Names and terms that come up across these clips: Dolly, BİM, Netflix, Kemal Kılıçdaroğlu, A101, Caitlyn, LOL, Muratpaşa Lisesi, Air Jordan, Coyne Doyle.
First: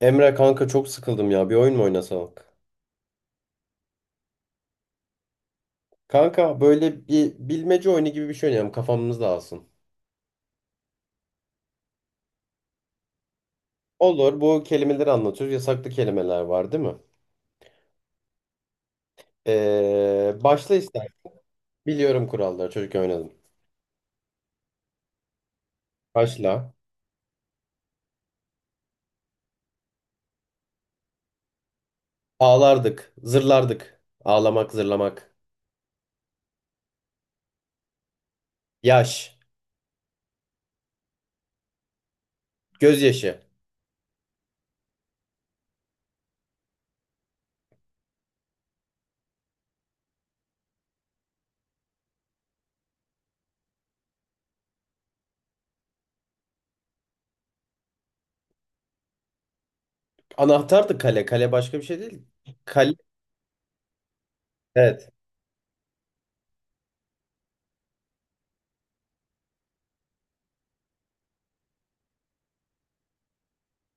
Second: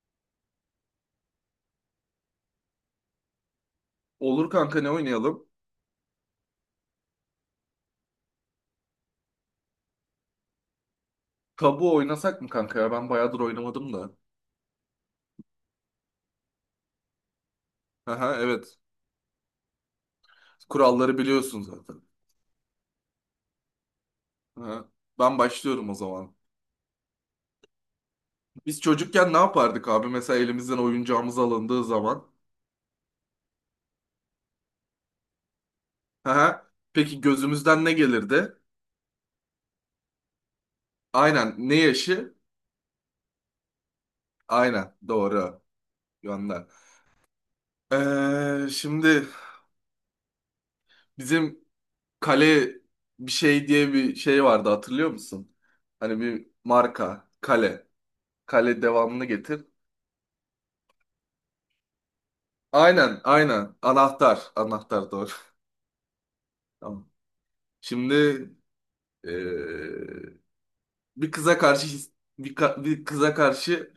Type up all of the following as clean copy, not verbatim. Emre kanka çok sıkıldım ya. Bir oyun mu oynasak? Olur kanka, ne oynayalım? Kanka böyle bir bilmece oyunu gibi bir şey oynayalım. Kafamız dağılsın. Tabu oynasak mı kanka ya? Ben bayağıdır oynamadım da. Olur. Bu kelimeleri anlatıyoruz. Yasaklı kelimeler var değil mi? Aha, evet. Başla ister. Kuralları biliyorsun zaten. Biliyorum kuralları. Çocukken oynadım. Aha. Ben başlıyorum o zaman. Başla. Biz çocukken ne yapardık abi? Mesela elimizden oyuncağımız alındığı zaman. Ağlardık. Zırlardık. Ağlamak, zırlamak. Aha. Peki gözümüzden ne gelirdi? Yaş. Aynen. Ne yaşı? Gözyaşı. Aynen. Doğru. Gönder. Şimdi bizim kale bir şey diye bir şey vardı, hatırlıyor musun? Hani bir marka. Kale. Kale, devamını getir. Anahtardı kale. Kale başka bir şey değil. Kale. Aynen, aynen. Anahtar, Evet. anahtar, doğru. Tamam. Şimdi eee, bir kıza karşı bir kıza karşı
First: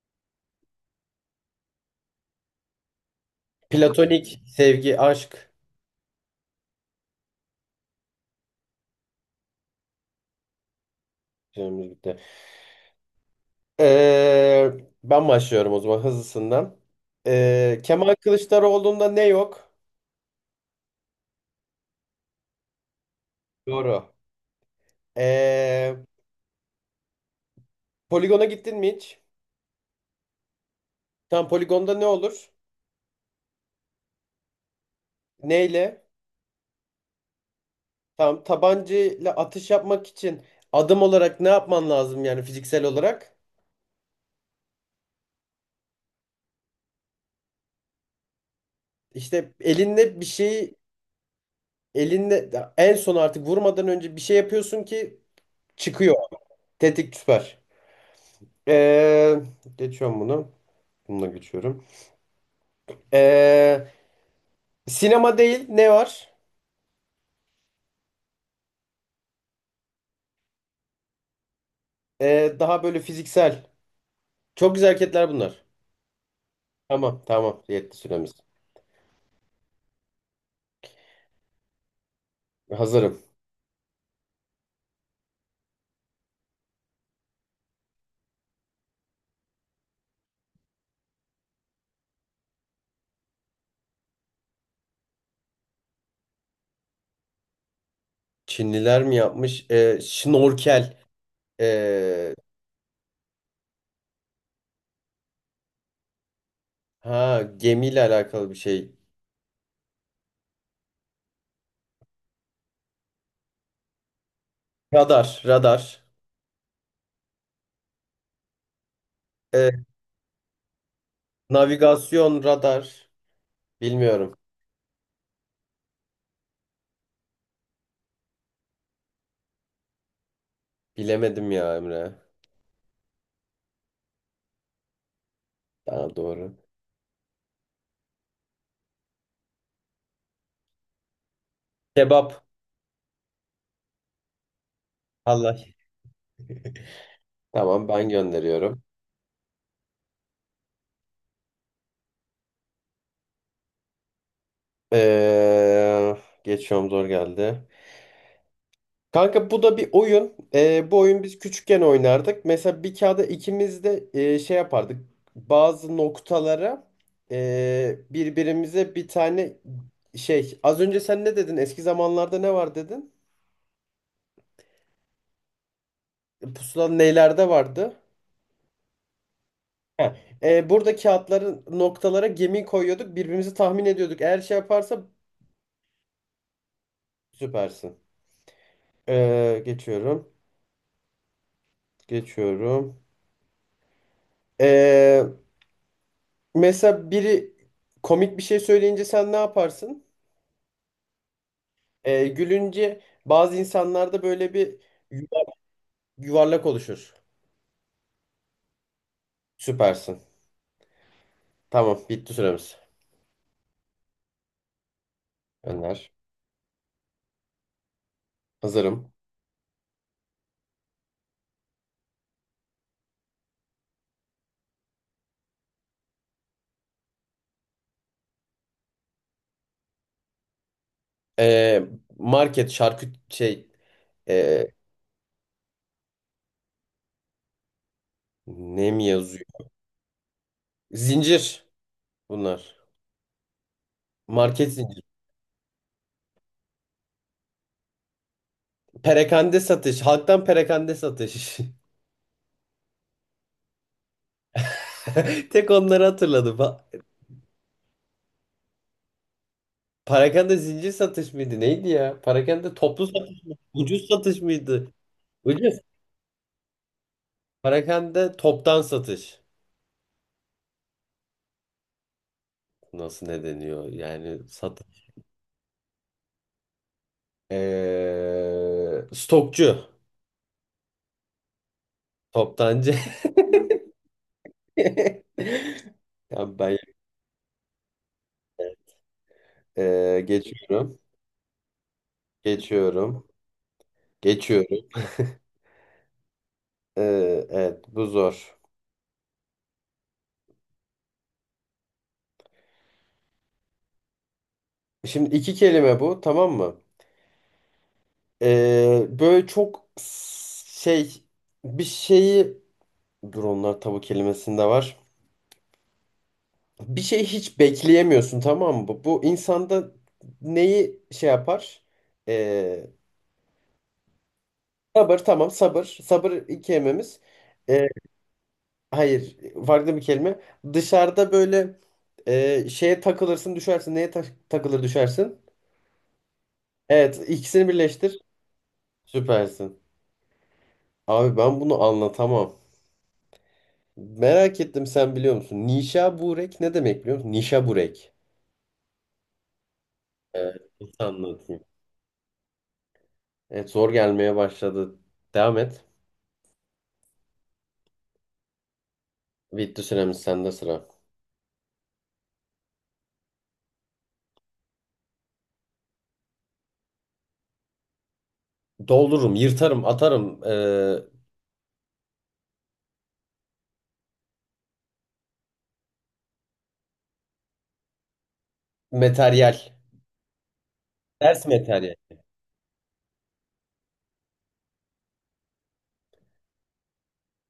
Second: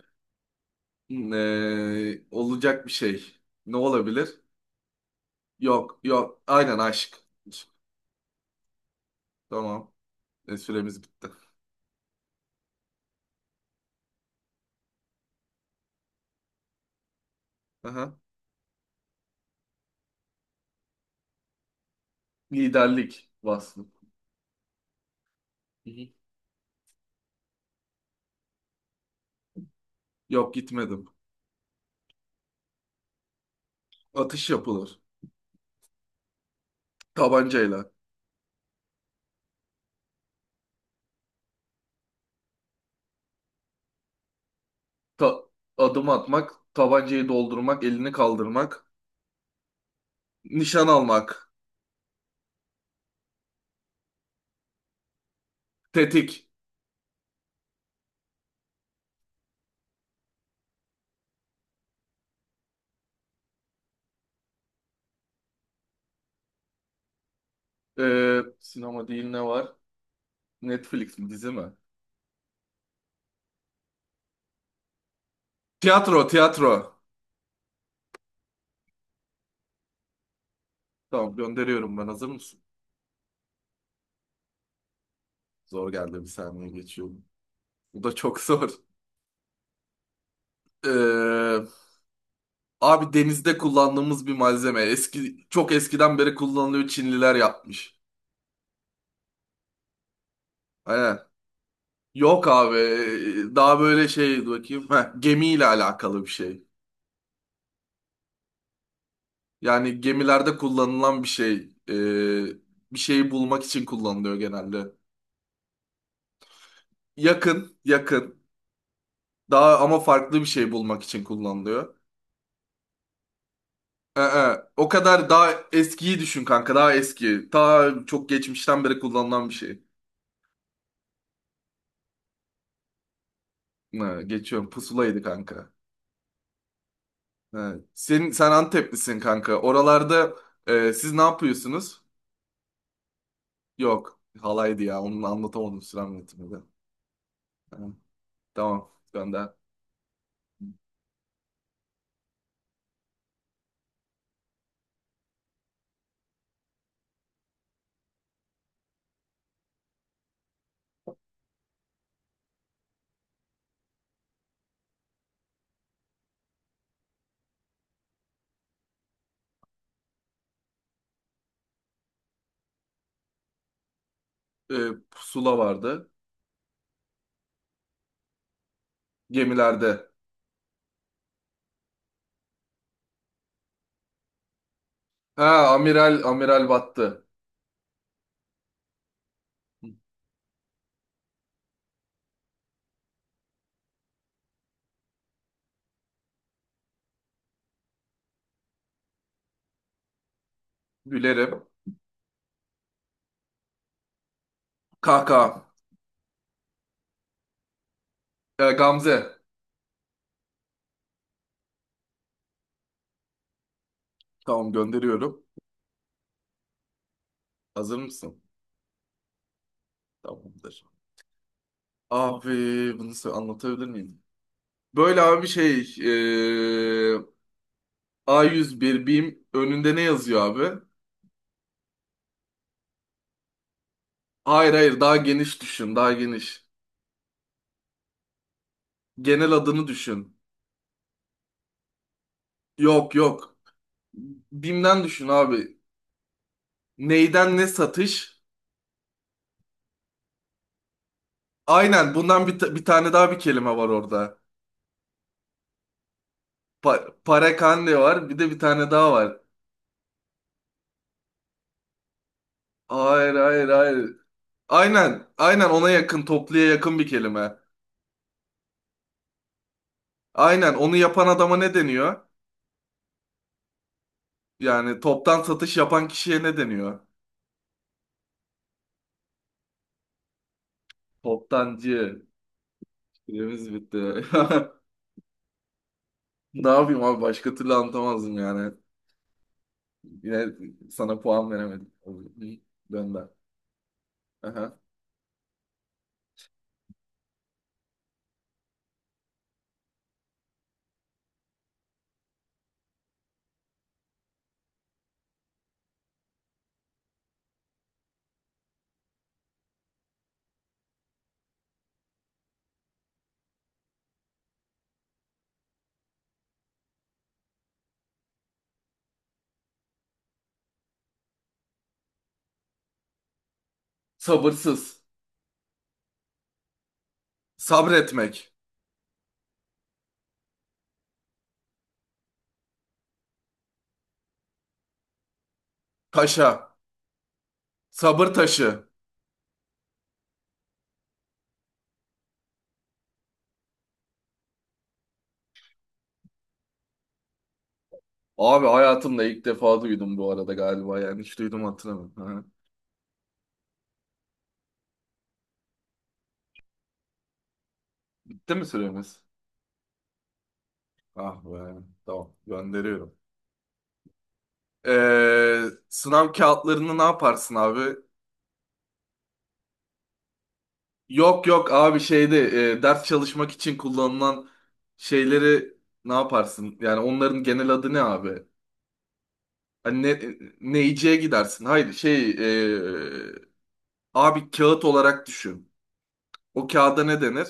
olacak bir şey. Ne Platonik. olabilir? Sevgi. Aşk. Yok, yok. Aynen, aşk. Tamam. E, süremiz bitti. Süremiz bitti. Ee, Ben başlıyorum o zaman hızlısından. Kemal Aha. Kılıçdaroğlu'nda ne yok? Liderlik vasfı. Doğru. Hı Ee, hı. Poligona gittin mi hiç? Yok, gitmedim. Tam poligonda ne olur? Atış yapılır. Neyle? Tabancayla. Tam tabancayla atış yapmak için adım olarak ne yapman lazım, yani fiziksel olarak? Ta- Adım atmak, tabancayı doldurmak, elini kaldırmak, İşte elinde bir şeyi nişan almak, elinde en son artık vurmadan önce bir şey yapıyorsun ki çıkıyor. tetik. Tetik, süper. Ee, Geçiyorum bunu. Bununla geçiyorum. Ee, Sinema değil ne var? Sinema değil ne var? Netflix mi, dizi mi? Daha böyle fiziksel. Çok güzel hareketler bunlar. Tiyatro, tiyatro. Tamam tamam, yetti süremiz. Tamam, gönderiyorum, ben hazır mısın? Hazırım. Zor geldi, bir saniye geçiyorum. Bu da çok zor. Ee, abi denizde kullandığımız bir malzeme. Eski, çok eskiden beri kullanılıyor, Çinliler yapmış. Çinliler mi yapmış? Şnorkel. Aynen. Ee, Yok abi daha böyle şey, dur bakayım. Heh, gemiyle alakalı bir şey. ha, gemiyle alakalı bir şey. Yani gemilerde kullanılan bir şey. Ee, bir şeyi bulmak için kullanılıyor genelde. Radar radar. Yakın, yakın. Ee, Daha ama farklı bir şey bulmak için kullanılıyor. Navigasyon radar. Bilmiyorum. O kadar daha eskiyi düşün kanka. Daha eski. Ta çok geçmişten beri kullanılan bir şey. Bilemedim ya Emre. Geçiyorum. Pusulaydı kanka. Daha doğru. Ee, sen Anteplisin kanka. Oralarda e, siz ne yapıyorsunuz? Kebap. Yok. Halaydı ya. Onu Allah. anlatamadım sürem yönetiminde. Tamam, Ee, ben gönderiyorum. Tamam. Ben de. Ee, Geçiyorum, zor geldi. Kanka bu da bir oyun. Bu oyun biz küçükken oynardık. Mesela bir kağıda ikimiz de şey yapardık. Bazı noktalara birbirimize bir tane şey. Az önce sen ne dedin? Eski zamanlarda ne var dedin? Ee, pusula vardı. Pusula nelerde vardı? Gemilerde. Heh. Burada kağıtların noktalara gemi koyuyorduk. Birbirimizi tahmin ediyorduk. Eğer şey yaparsa Ha, amiral, amiral battı. süpersin. Geçiyorum. Geçiyorum. Ee, Mesela biri komik bir şey söyleyince sen ne yaparsın? Gülerim. Gülünce bazı insanlarda böyle bir yuva- Kaka. yuvarlak oluşur. Gamze. Süpersin. Tamam, bitti süremiz. Tamam, gönderiyorum. Önder. Hazır mısın? Hazırım. Tamamdır. Abi bunu anlatabilir miyim? Böyle abi bir şey, ee, A101 BİM önünde ne yazıyor abi? Ee, Market, şarküt şey, ee, Hayır hayır, daha geniş düşün, daha geniş. ne mi yazıyor? Genel adını düşün. Zincir bunlar. Yok, yok. Market zincir. BİM'den düşün abi. Neyden ne satış? Perakende satış. Halktan perakende satış. Aynen bundan bir, bir tane daha bir kelime var orada. Tek onları hatırladım. Parakande var, bir de bir tane daha var. Perakende zincir satış mıydı? Neydi ya? Perakende toplu Hayır, satış mı? hayır, Ucuz hayır. satış mıydı? Aynen, aynen, Ucuz. ona yakın, topluya yakın bir kelime. Perakende toptan satış. Aynen, onu yapan adama ne deniyor? Nasıl ne deniyor? Yani sat Yani toptan satış yapan kişiye ne deniyor? Stokçu, Toptancı. toptancı. Süremiz bitti. Ya Ne ben yapayım abi, başka türlü anlatamazdım yani. Yine geçiyorum. sana puan veremedim. Dön Geçiyorum. ben. Aha. Geçiyorum. Evet, bu zor. Şimdi iki kelime bu, tamam mı? Böyle çok şey, bir şeyi dur, onlar tabu kelimesinde var. Bir şey hiç bekleyemiyorsun, tamam mı? Bu insanda neyi şey yapar? Sabırsız. Sabır, tamam sabır. Sabır ilk kelimemiz. Ee, Sabretmek. hayır, farklı bir kelime. Dışarıda böyle şeye takılırsın düşersin. Neye takılır düşersin? Taşa. Evet, ikisini birleştir. Sabır taşı. Süpersin. Abi ben bunu anlatamam. Merak ettim, sen biliyor musun? Nişaburek ne demek biliyor musun? Nişaburek. Abi hayatımda ilk defa duydum bu arada Evet, nasıl galiba, yani hiç anlatayım? duydum hatırlamıyorum. Aha. Evet, zor gelmeye başladı. Devam et. Bitti mi süremiz? Bitti süremiz, sende sıra. Ah be. Tamam, gönderiyorum. Ee, sınav kağıtlarını ne yaparsın abi? Doldururum, yırtarım, atarım. Yok yok abi, şeyde e, ders çalışmak için kullanılan şeyleri ne yaparsın? Yani onların genel adı ne abi? Materyal. Hani ne, neyciye Ders gidersin? Hayır, materyal. şey, e, abi kağıt olarak düşün. O kağıda ne denir?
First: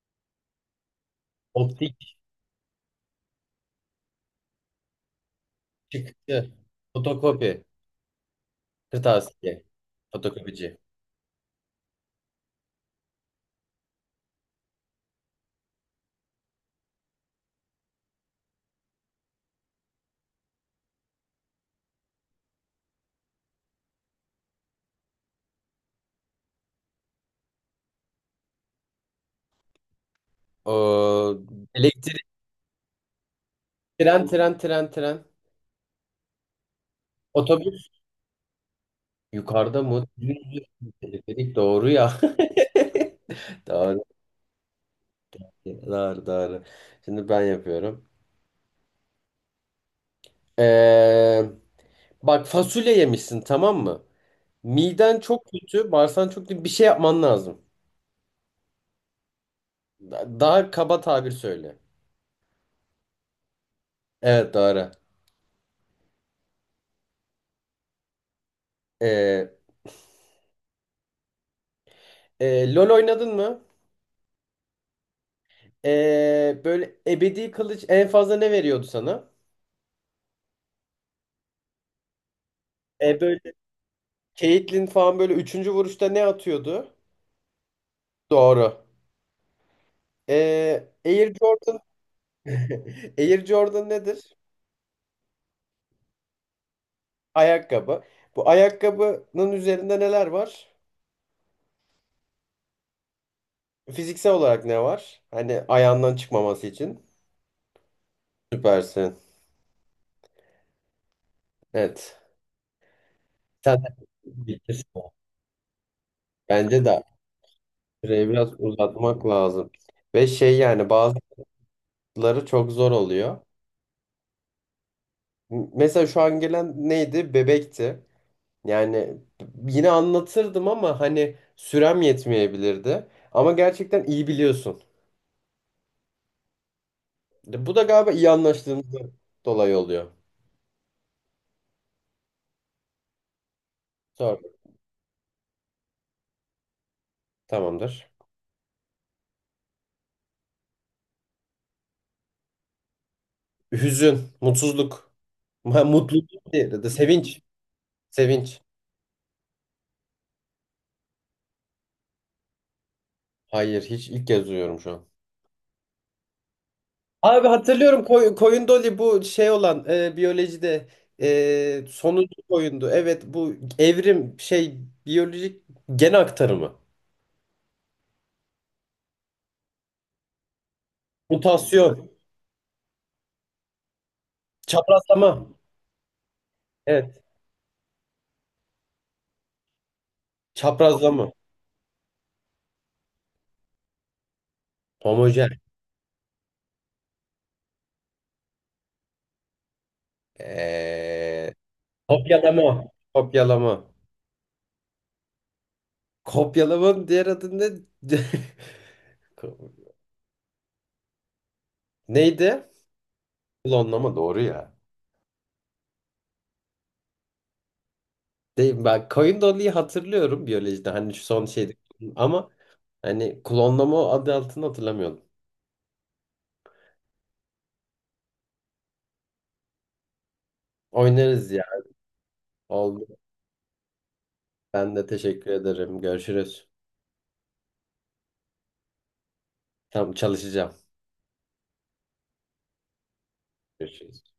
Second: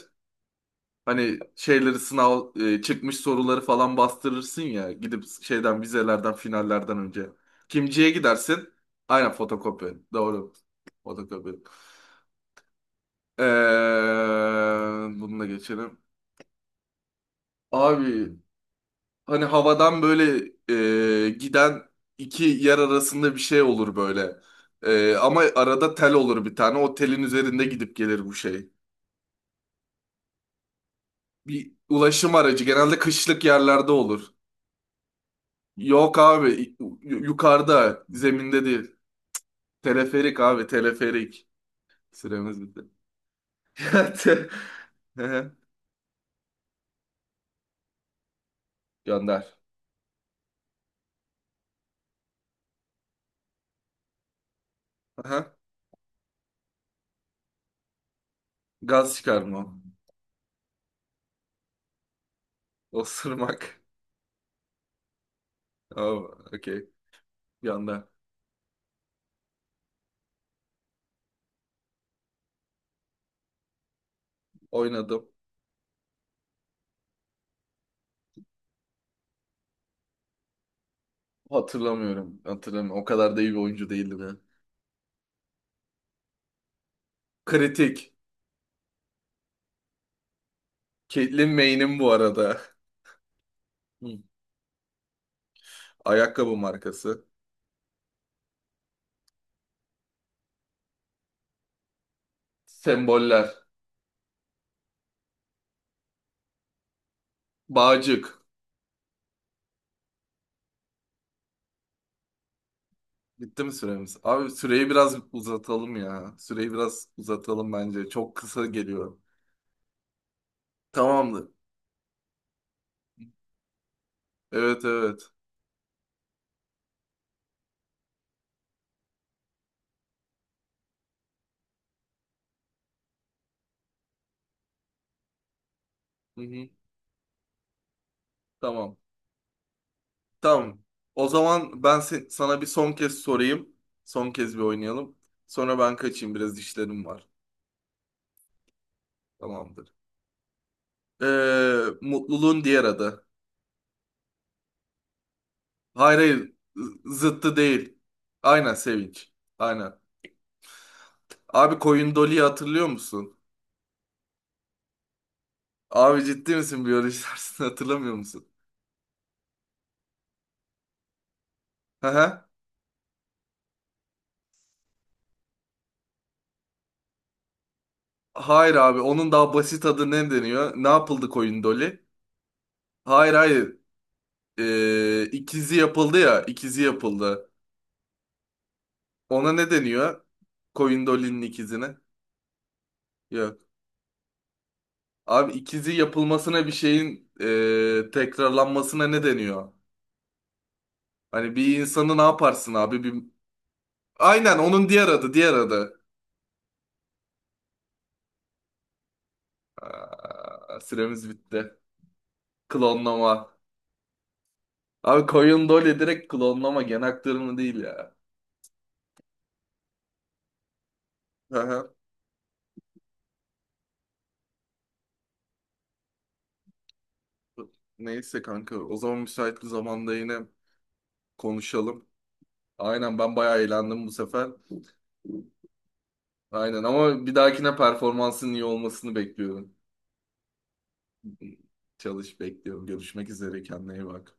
Hani Optik. şeyleri, sınav e, çıkmış soruları falan bastırırsın ya, gidip şeyden, vizelerden Çıktı. finallerden önce. Fotokopi. Kimciye gidersin? Aynen, Kırtasiye. fotokopi. Doğru. Fotokopici. Fotokopi. Ee, bunu da geçelim. Abi hani havadan böyle e, giden iki yer arasında bir şey olur böyle. E, ama arada tel olur bir tane. O telin üzerinde gidip gelir bu şey. O, Bir elektrik, ulaşım aracı, genelde kışlık yerlerde tren, olur. tren, tren, tren. Yok abi, Otobüs. yukarıda, zeminde değil. Yukarıda mı? Teleferik abi, teleferik. düz, doğru ya. Süremiz bitti. Doğru. Hı hı. Doğru, doğru. Şimdi ben yapıyorum. Gönder. Ee, Bak, fasulye yemişsin, tamam mı? Miden çok Aha. kötü, bağırsan çok kötü. Bir şey yapman lazım. Gaz çıkarma. Daha kaba tabir söyle. Osurmak. Evet, doğru. Tamam. Okey. Bir anda. Ee, LOL oynadın mı? Oynadım. Böyle ebedi kılıç en fazla ne veriyordu sana? Hatırlamıyorum. Hatırlamıyorum. O kadar Böyle da iyi bir oyuncu değildim ya. Caitlyn falan böyle üçüncü vuruşta ne atıyordu? Kritik. Doğru. Air Caitlyn Jordan. May'nin bu arada. Air Jordan Hı. nedir? Ayakkabı markası. Ayakkabı. Bu ayakkabının üzerinde neler var? Semboller. Fiziksel olarak ne var? Hani ayağından çıkmaması için. Bağcık. Süpersin. Evet. Bitti mi Sen de süremiz? Abi süreyi bilirsin. biraz uzatalım ya. Süreyi Bence de biraz uzatalım bence. süreyi Çok biraz kısa geliyor. uzatmak lazım. Ve şey yani Tamamdır. bazıları çok zor oluyor. Evet, evet. Mesela şu an gelen neydi? Bebekti. Yani yine anlatırdım ama hani sürem yetmeyebilirdi. Ama gerçekten iyi biliyorsun. Hı hı. Bu da galiba iyi Tamam. anlaştığımızdan dolayı oluyor. Tamam. O zaman ben sana bir son kez sorayım. Son Sor. kez bir oynayalım. Sonra ben kaçayım. Biraz işlerim var. Tamamdır. Tamamdır. Mutluluğun diğer adı. Hüzün, mutsuzluk, Hayır, mutluluk, hayır. diğeri de sevinç. Zıttı değil. Sevinç. Aynen, sevinç. Aynen. Abi koyun Dolly'yi hatırlıyor musun? Hayır, hiç ilk kez duyuyorum şu an. Abi ciddi misin, biyoloji Abi dersini hatırlıyorum, hatırlamıyor musun? koyun doli, bu şey olan, biyolojide Hı sonuncu hı. koyundu. Evet, bu evrim şey, biyolojik gen aktarımı. Hayır abi, onun daha basit adı ne deniyor? Ne yapıldı koyun Dolly? Mutasyon. Hayır, hayır. Çaprazlama. İkizi yapıldı ya. İkizi Evet. yapıldı. Ona ne deniyor? Koyun Çaprazlama. Dolly'nin ikizine. Yok. Abi Homojen. ikizi yapılmasına, bir şeyin tekrarlanmasına ne deniyor? Ee, Hani bir insanı ne yaparsın Kopyalama. abi? Bir... Kopyalama. Aynen, onun diğer adı, diğer adı. Kopyalamanın diğer adı ne? Aa, süremiz bitti. Neydi? Klonlama. Klonlama, doğru ya. Abi Coyne Doyle direkt klonlama, gen aktarımı değil ya. Değil, ben koyun doluyu hatırlıyorum biyolojide. Hani şu son Hı şeydi. hı. Ama hani klonlama adı altını hatırlamıyorum. Neyse kanka, o zaman müsait bir zamanda yine Oynarız ya. konuşalım. Oldu. Aynen, ben bayağı eğlendim bu sefer. Ben de teşekkür ederim. Görüşürüz. Aynen, ama bir dahakine performansın iyi olmasını bekliyorum. Tamam, çalışacağım. Çalış, bekliyorum. Görüşmek üzere, kendine iyi Görüşürüz. bak.